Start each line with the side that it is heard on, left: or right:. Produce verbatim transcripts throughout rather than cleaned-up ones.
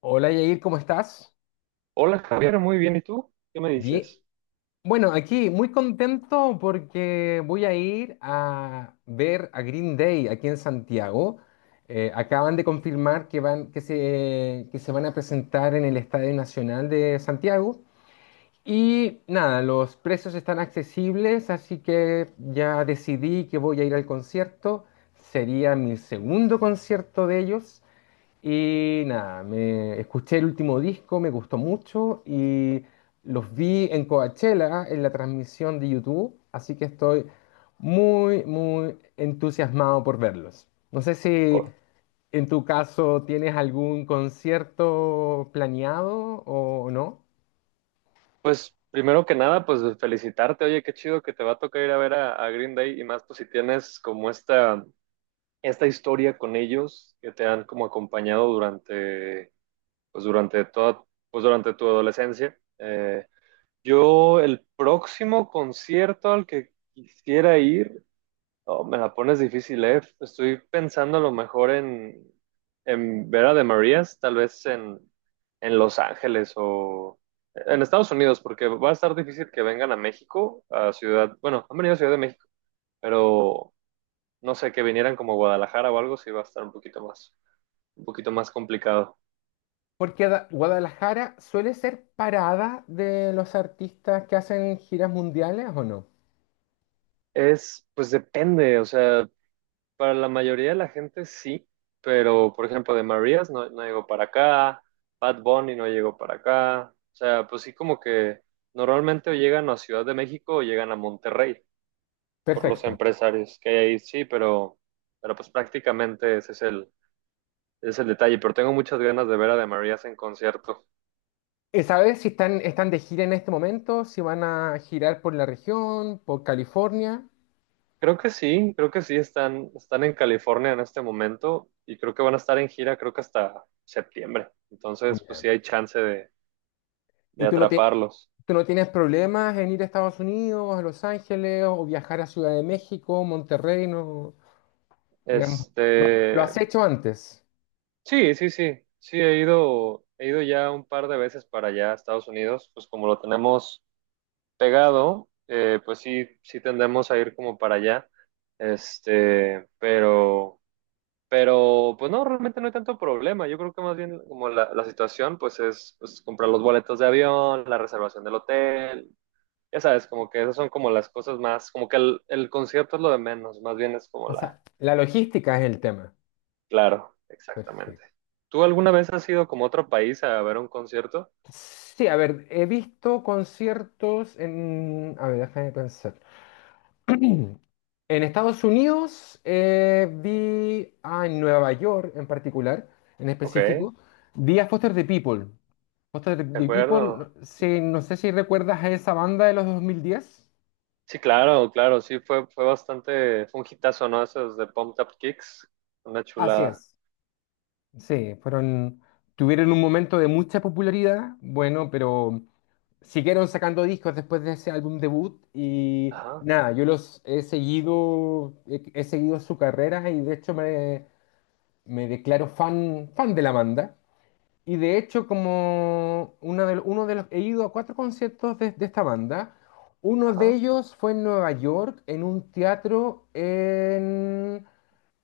left: Hola Yair, ¿cómo estás?
right: Hola Javier, muy bien. ¿Y tú? ¿Qué me
left: Bien.
right: dices?
left: Bueno, aquí muy contento porque voy a ir a ver a Green Day aquí en Santiago. Eh, acaban de confirmar que van, que se, que se van a presentar en el Estadio Nacional de Santiago. Y nada, los precios están accesibles, así que ya decidí que voy a ir al concierto. Sería mi segundo concierto de ellos. Y nada, me escuché el último disco, me gustó mucho y los vi en Coachella en la transmisión de YouTube, así que estoy muy, muy entusiasmado por verlos. No sé si
right: Oh,
left: en tu caso tienes algún concierto planeado o no,
right: pues primero que nada, pues felicitarte. Oye, qué chido que te va a tocar ir a ver a, a Green Day, y más pues si tienes como esta, esta historia con ellos que te han como acompañado durante, pues durante toda, pues durante tu adolescencia. Eh, yo el próximo concierto al que quisiera ir... Oh, me la pones difícil, ¿eh? Estoy pensando a lo mejor en, en Vera de Marías, tal vez en, en Los Ángeles o en Estados Unidos, porque va a estar difícil que vengan a México, a Ciudad, bueno, han venido a Ciudad de México, pero no sé, que vinieran como a Guadalajara o algo, sí va a estar un poquito más, un poquito más complicado.
left: porque Da- Guadalajara suele ser parada de los artistas que hacen giras mundiales o no.
right: Es, pues depende, o sea, para la mayoría de la gente sí, pero por ejemplo de Marías no, no llegó para acá, Bad Bunny no llegó para acá, o sea, pues sí como que normalmente o llegan a Ciudad de México o llegan a Monterrey por los
left: Perfecto.
right: empresarios que hay ahí, sí, pero, pero pues prácticamente ese es el, ese es el detalle, pero tengo muchas ganas de ver a de Marías en concierto.
left: Eh, ¿Sabes si están, están de gira en este momento? Si van a girar por la región, por California.
right: Creo que sí, creo que sí, están, están en California en este momento y creo que van a estar en gira, creo que hasta septiembre, entonces pues
left: Mira,
right: sí hay chance de, de
left: ¿y tú no, tie-
right: atraparlos.
left: tú no tienes problemas en ir a Estados Unidos, a Los Ángeles o viajar a Ciudad de México, Monterrey? No, digamos,
right: Este,
left: lo has hecho antes.
right: sí, sí, sí, sí, he ido, he ido ya un par de veces para allá a Estados Unidos, pues como lo tenemos pegado, eh, pues sí, sí tendemos a ir como para allá, este, pero, pero, pues no, realmente no hay tanto problema, yo creo que más bien como la, la situación, pues es pues, comprar los boletos de avión, la reservación del hotel, ya sabes, como que esas son como las cosas más, como que el, el concierto es lo de menos, más bien es como
left: O
right: la...
left: sea, la logística es el tema.
right: Claro, exactamente.
left: Perfecto.
right: ¿Tú alguna vez has ido como a otro país a ver un concierto?
left: Sí, a ver, he visto conciertos en... A ver, déjame pensar. En Estados Unidos eh, vi, ah, en Nueva York en particular, en
right: Ok, de
left: específico, vi a Foster the People. Foster the People,
right: acuerdo.
left: no si- no sé si recuerdas a esa banda de los dos mil diez.
right: Sí, claro, claro, sí, fue, fue bastante, fue un hitazo, ¿no? Esos de Pumped Up Kicks, una
left: Así
right: chulada.
left: es. Sí, fueron, tuvieron un momento de mucha popularidad, bueno, pero siguieron sacando discos después de ese álbum debut y
right: Ajá,
left: nada, yo los he seguido, he, he seguido su carrera y de hecho me, me declaro fan, fan de la banda. Y de hecho, como una de, uno de los... He ido a cuatro conciertos de, de esta banda. Uno de
right: ajá.
left: ellos fue en Nueva York, en un teatro en...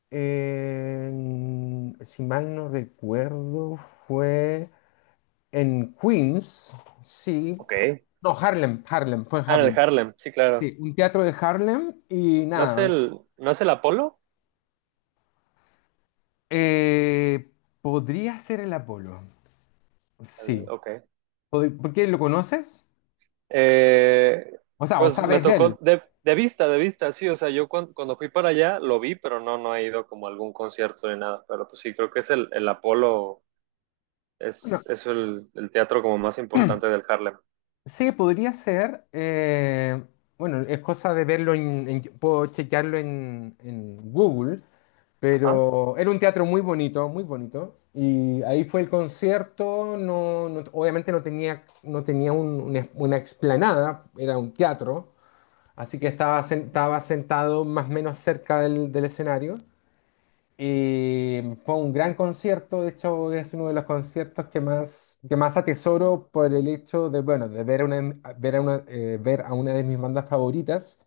left: en- si mal no recuerdo, fue en Queens, sí.
right: Ok.
left: No, Harlem, Harlem, fue en
right: Ah, en el
left: Harlem.
right: Harlem, sí, claro.
left: Sí, un teatro de Harlem y
right: ¿No es
left: nada.
right: el, no es el Apolo?
left: eh, podría ser el Apolo,
right: Al-
left: sí.
right: Ok.
left: Pod- ¿Por qué lo conoces?
right: Eh,
left: O sea, o
right: pues me
left: sabes de
right: tocó
left: él.
right: de, de vista, de vista, sí, o sea, yo cuan- cuando fui para allá lo vi, pero no, no he ido como a algún concierto ni nada, pero pues sí, creo que es el, el Apolo. Es,
left: Bueno,
right: es el, el teatro como más importante del Harlem.
left: sí, podría ser. eh, bueno, es cosa de verlo en, en- puedo chequearlo en, en Google,
right: Ajá,
left: pero era un teatro muy bonito, muy bonito. Y ahí fue el concierto. No, no- obviamente no tenía, no tenía un- una, es- una explanada, era un teatro. Así que estaba, sen- estaba sentado más o menos cerca del, del escenario. Y fue un gran concierto, de hecho es uno de los conciertos que más, que más atesoro por el hecho de, bueno, de ver, una, ver, a una, eh, ver a una de mis bandas favoritas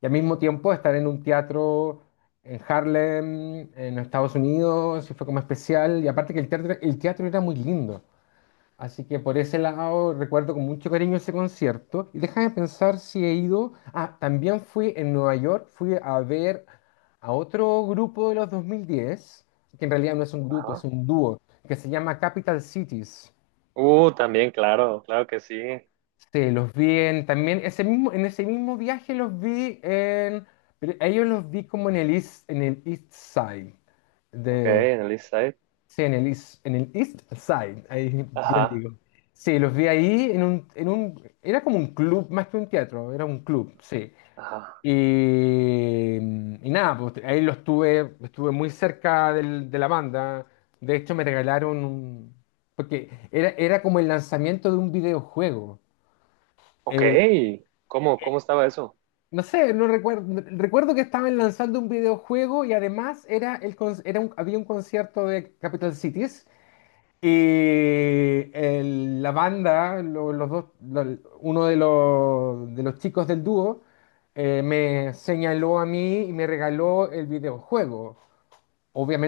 left: y al mismo tiempo estar en un teatro en Harlem, en Estados Unidos, y fue como especial. Y aparte que el teatro, el teatro era muy lindo. Así que por ese lado recuerdo con mucho cariño ese concierto. Y déjame pensar si he ido. Ah, también fui en Nueva York, fui a ver a otro grupo de los dos mil diez, que en realidad no es un grupo, es
right: ajá.
left: un dúo, que se llama Capital Cities.
right: Uh, también, claro, claro que sí.
left: Sí, los vi en, también ese mismo, en ese mismo viaje los vi en, pero a ellos los vi como en el East, en el East Side.
right: Ok, en el East Side.
left: Sí, en el East, en el East Side, ahí bien
right: Ajá,
left: digo. Sí, los vi ahí en un, en un, era como un club, más que un teatro, era un club, sí.
right: ajá.
left: Y, y nada, pues ahí los tuve, estuve muy cerca del- de la banda. De hecho, me regalaron un, porque era, era como el lanzamiento de un videojuego.
right: Ok,
left: Eh,
right: ¿cómo, cómo estaba eso?
left: no sé, no recuerdo, recuerdo que estaban lanzando un videojuego y además era el, con- era un- había un concierto de Capital Cities. Y el- la banda, lo- los dos, lo- uno de los, de los chicos del dúo, eh, me señaló a mí y me regaló el videojuego.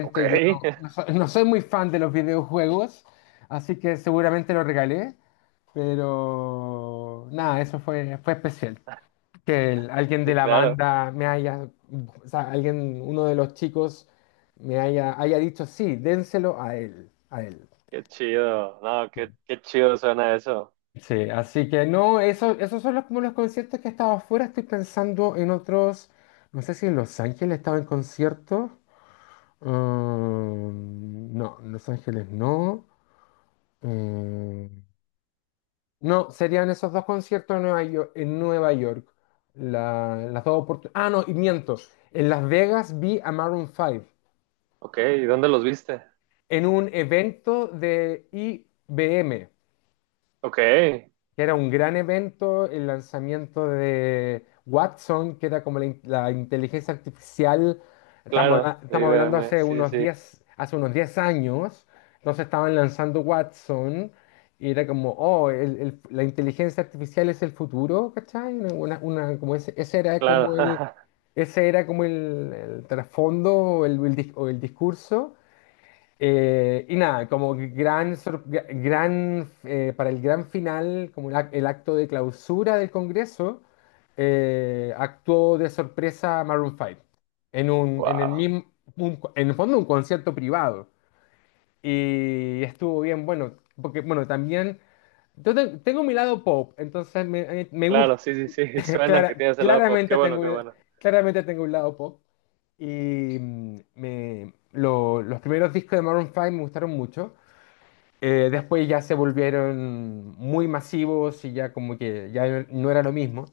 right: Ok,
left: yo no, no so- no soy muy fan de los videojuegos, así que seguramente lo regalé, pero nada, eso fue, fue especial. Que el- alguien de
right: sí,
left: la
right: claro.
left: banda me haya, o sea, alguien, uno de los chicos me haya, haya dicho, sí, dénselo a él, a él.
right: Qué chido. No, qué, qué chido suena eso.
left: Sí, así que no, eso, esos son los, como los conciertos que he estado afuera. Estoy pensando en otros. No sé si en Los Ángeles estaba en concierto. Mm, no, en Los Ángeles no. Eh, no, serían esos dos conciertos en Nueva York. En Nueva York. La- las dos oportunidades. Ah, no, y miento. En Las Vegas vi a Maroon cinco
right: Ok, ¿y dónde los viste?
left: en un evento de I B M,
right: Ok,
left: que era un gran evento, el lanzamiento de Watson, que era como la, in- la inteligencia artificial, estamos, habla-
right: claro, de
left: estamos hablando
right: I B M.
left: hace
right: Sí,
left: unos
right: sí, sí,
left: diez, hace unos diez años, entonces estaban lanzando Watson y era como, oh, el- el- la inteligencia artificial es el futuro, ¿cachai? Una, una- una- como ese, ese era
right: claro.
left: como el, ese era como el, el trasfondo o el, o el dis- o el discurso. Eh, y nada, como gran, sor- gra- gran eh, para el gran final, como el ac- el acto de clausura del Congreso, eh, actuó de sorpresa Maroon cinco en un, en el
right: Wow,
left: mismo, un- en el fondo un concierto privado. Y estuvo bien, bueno, porque bueno, también yo te- tengo mi lado pop, entonces me, eh, me gusta,
right: claro, sí, sí, sí. Suena que
left: clara-
right: tienes el lado pop. Qué
left: claramente
right: bueno,
left: tengo,
right: qué
left: un-
right: bueno.
left: claramente tengo un lado pop. Y mm, me, lo- los primeros discos de Maroon cinco me gustaron mucho. Eh, después ya se volvieron muy masivos y ya como que ya no era lo mismo.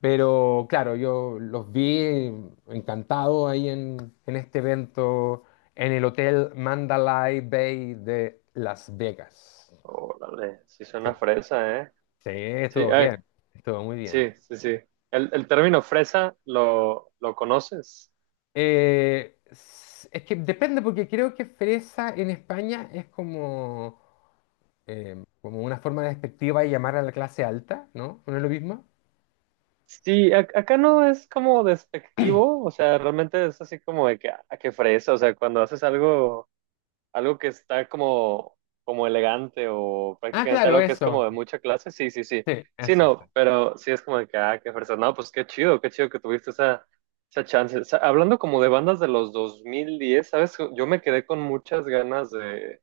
left: Pero claro, yo los vi encantados ahí en, en este evento en el Hotel Mandalay Bay de Las Vegas.
right: Órale, sí
left: Sí,
right: suena fresa, ¿eh?
left: sí,
right: Sí,
left: estuvo
right: ay,
left: bien, estuvo muy bien.
right: sí, sí, sí. El, el término fresa, ¿lo, lo conoces?
left: Eh, s- es que depende porque creo que fresa en España es como, eh, como una forma despectiva de llamar a la clase alta, ¿no? ¿No es lo mismo?
right: Sí, ac- acá no es como despectivo, o sea, realmente es así como de que, a que fresa, o sea, cuando haces algo, algo que está como, como elegante o
left: Ah,
right: prácticamente
left: claro,
right: algo que es como
left: eso.
right: de mucha clase, sí, sí, sí.
left: Sí,
right: Sí,
left: eso es.
right: no, pero sí es como de que, ah, qué fresa. No, pues qué chido, qué chido que tuviste esa, esa chance. O sea, hablando como de bandas de los dos mil diez, ¿sabes? Yo me quedé con muchas ganas de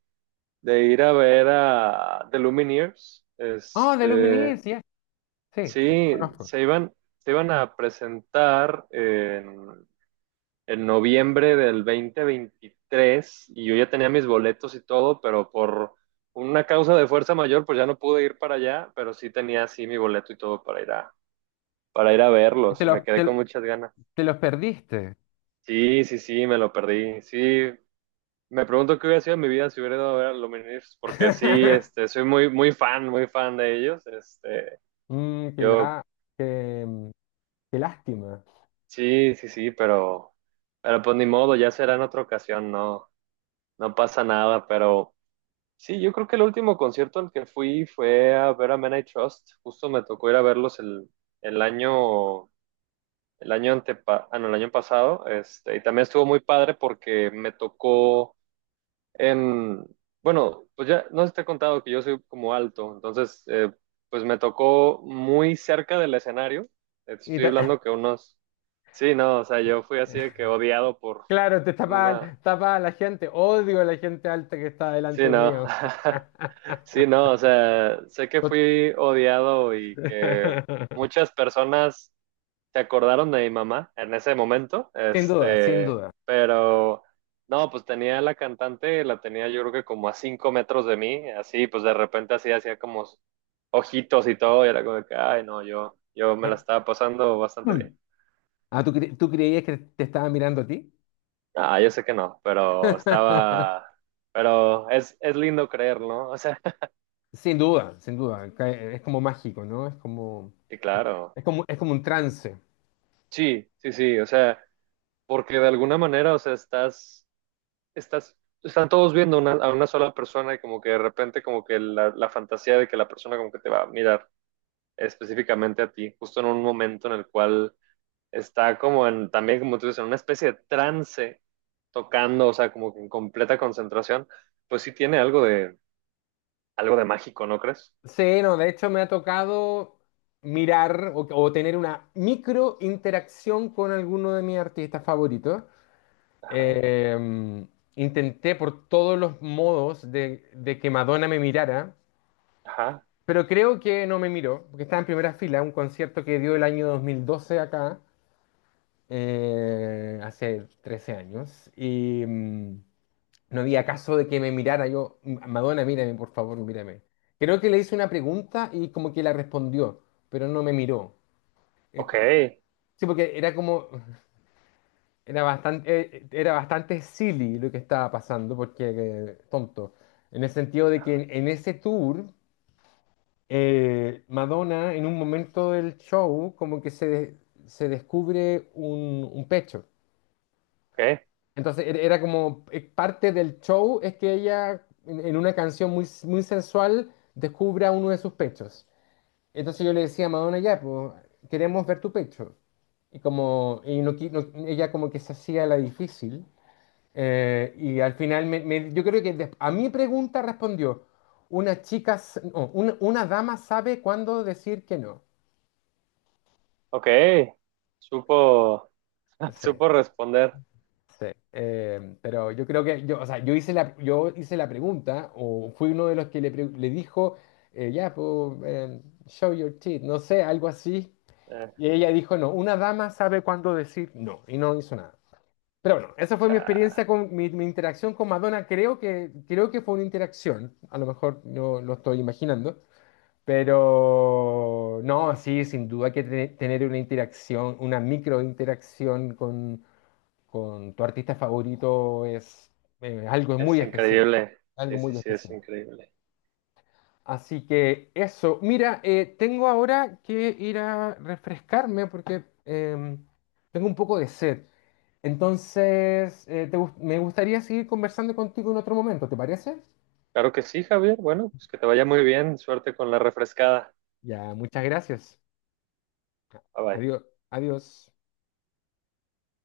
right: de ir a ver a The Lumineers.
left: Oh, de
right: Este,
left: Luminis, ya. Sí, sí, los
right: sí,
left: conozco.
right: se iban, se iban a presentar en, en noviembre del dos mil veintitrés, y yo ya tenía mis boletos y todo, pero por una causa de fuerza mayor, pues ya no pude ir para allá, pero sí tenía así mi boleto y todo para ir a, para ir a
left: Y te
right: verlos y me
left: los,
right: quedé con
left: te,
right: muchas ganas.
left: te los perdiste.
right: Sí, sí, sí, me lo perdí. Sí, me pregunto qué hubiera sido mi vida si hubiera ido a ver a Lumineers, porque sí, este, soy muy, muy fan, muy fan de ellos. Este,
left: Mm, qué,
right: yo,
left: la, qué, mm, qué lástima.
right: sí, sí, sí, pero, pero pues ni modo, ya será en otra ocasión, no, no pasa nada. Pero sí, yo creo que el último concierto al que fui fue a ver a Men I Trust. Justo me tocó ir a verlos el, el año, el año antepa, ah, no, el año pasado. Este, y también estuvo muy padre porque me tocó... Em, bueno, pues ya no te he contado que yo soy como alto, entonces eh, pues me tocó muy cerca del escenario. Eh, te
left: Y
right: estoy
left: te-
right: hablando que unos... Sí, no, o sea, yo fui así de que odiado por
left: claro, te tapa,
right: una...
left: tapa a la gente. Odio a la gente alta que está
right: Sí,
left: delante
right: no.
left: mío.
right: Sí, no, o sea, sé que
left: Tot-
right: fui odiado y que muchas personas se acordaron de mi mamá en ese momento,
left: Sin duda, sin
right: este,
left: duda.
right: pero no, pues tenía la cantante, la tenía yo creo que como a cinco metros de mí, así, pues de repente así hacía como ojitos y todo, y era como que, ay, no, yo, yo me la
left: Eh,
right: estaba pasando bastante
left: mm.
right: bien.
left: Ah, ¿tú, cre- tú creías que te estaba mirando a ti?
right: Ah, yo sé que no, pero estaba, pero es, es lindo creer, ¿no? O sea,
left: Sin duda, sin duda. Ca- Es como mágico, ¿no? Es como,
right: sí, claro,
left: es como, es como un trance.
right: sí, sí, sí, o sea, porque de alguna manera, o sea, estás estás, están todos viendo una- a una sola persona y como que de repente como que la, la fantasía de que la persona como que te va a mirar específicamente a ti, justo en un momento en el cual está como en, también como tú dices, en una especie de trance tocando, o sea, como que en completa concentración, pues sí tiene algo de, algo de mágico, ¿no crees?
left: Sí, no, de hecho me ha tocado mirar o, o tener una micro interacción con alguno de mis artistas favoritos.
right: Ajá,
left: Eh, intenté por todos los modos de, de que Madonna me mirara,
right: ajá,
left: pero creo que no me miró, porque estaba en primera fila, un concierto que dio el año dos mil doce acá, eh, hace trece años, y, mm, no había caso de que me mirara yo. Madonna, mírame, por favor, mírame. Creo que le hice una pregunta y como que la respondió, pero no me miró. Es
right: ok,
left: como- Sí, porque era como, era bastante, eh, era bastante silly lo que estaba pasando, porque eh, tonto. En el sentido de que en, en ese tour, eh, Madonna, en un momento del show, como que se, se descubre un un pecho.
right: ok,
left: Entonces era era como eh, parte del show es que ella en, en una canción muy, s- muy sensual descubra uno de sus pechos. Entonces yo le decía a Madonna, ya, pues, queremos ver tu pecho. Y como y no, qui- no- ella como que se hacía la difícil. eh, y al final me- me- yo creo que des- a mi pregunta respondió, una chica, s- no, una, una dama sabe cuándo decir que no.
right: ok, supo,
left: Sí.
right: supo responder.
left: Sí, eh, pero yo creo que yo, o sea, yo hice la, yo hice la pregunta o fui uno de los que le, pre- le dijo, eh, ya, pues, eh, show your teeth, no sé, algo así.
right: Eh,
left: Y ella dijo, no, una dama sabe cuándo decir no, y no hizo nada. Pero bueno, esa fue mi
right: Cha,
left: experiencia con mi, mi interacción con Madonna. Creo que, creo que fue una interacción, a lo mejor no lo estoy imaginando, pero no, sí, sin duda que te- tener una interacción, una microinteracción con con tu artista favorito es eh, algo
right: es
left: muy especial,
right: increíble, sí,
left: algo
right: sí,
left: muy
right: sí, es
left: especial.
right: increíble.
left: Así que eso, mira, eh, tengo ahora que ir a refrescarme porque em, tengo un poco de sed. Entonces, eh, te gust- me gustaría seguir conversando contigo en otro momento, ¿te parece?
right: Claro que sí, Javier. Bueno, pues que te vaya muy bien. Suerte con la refrescada.
left: Ya, muchas gracias.
right: Bye bye.
left: Adiós, adiós.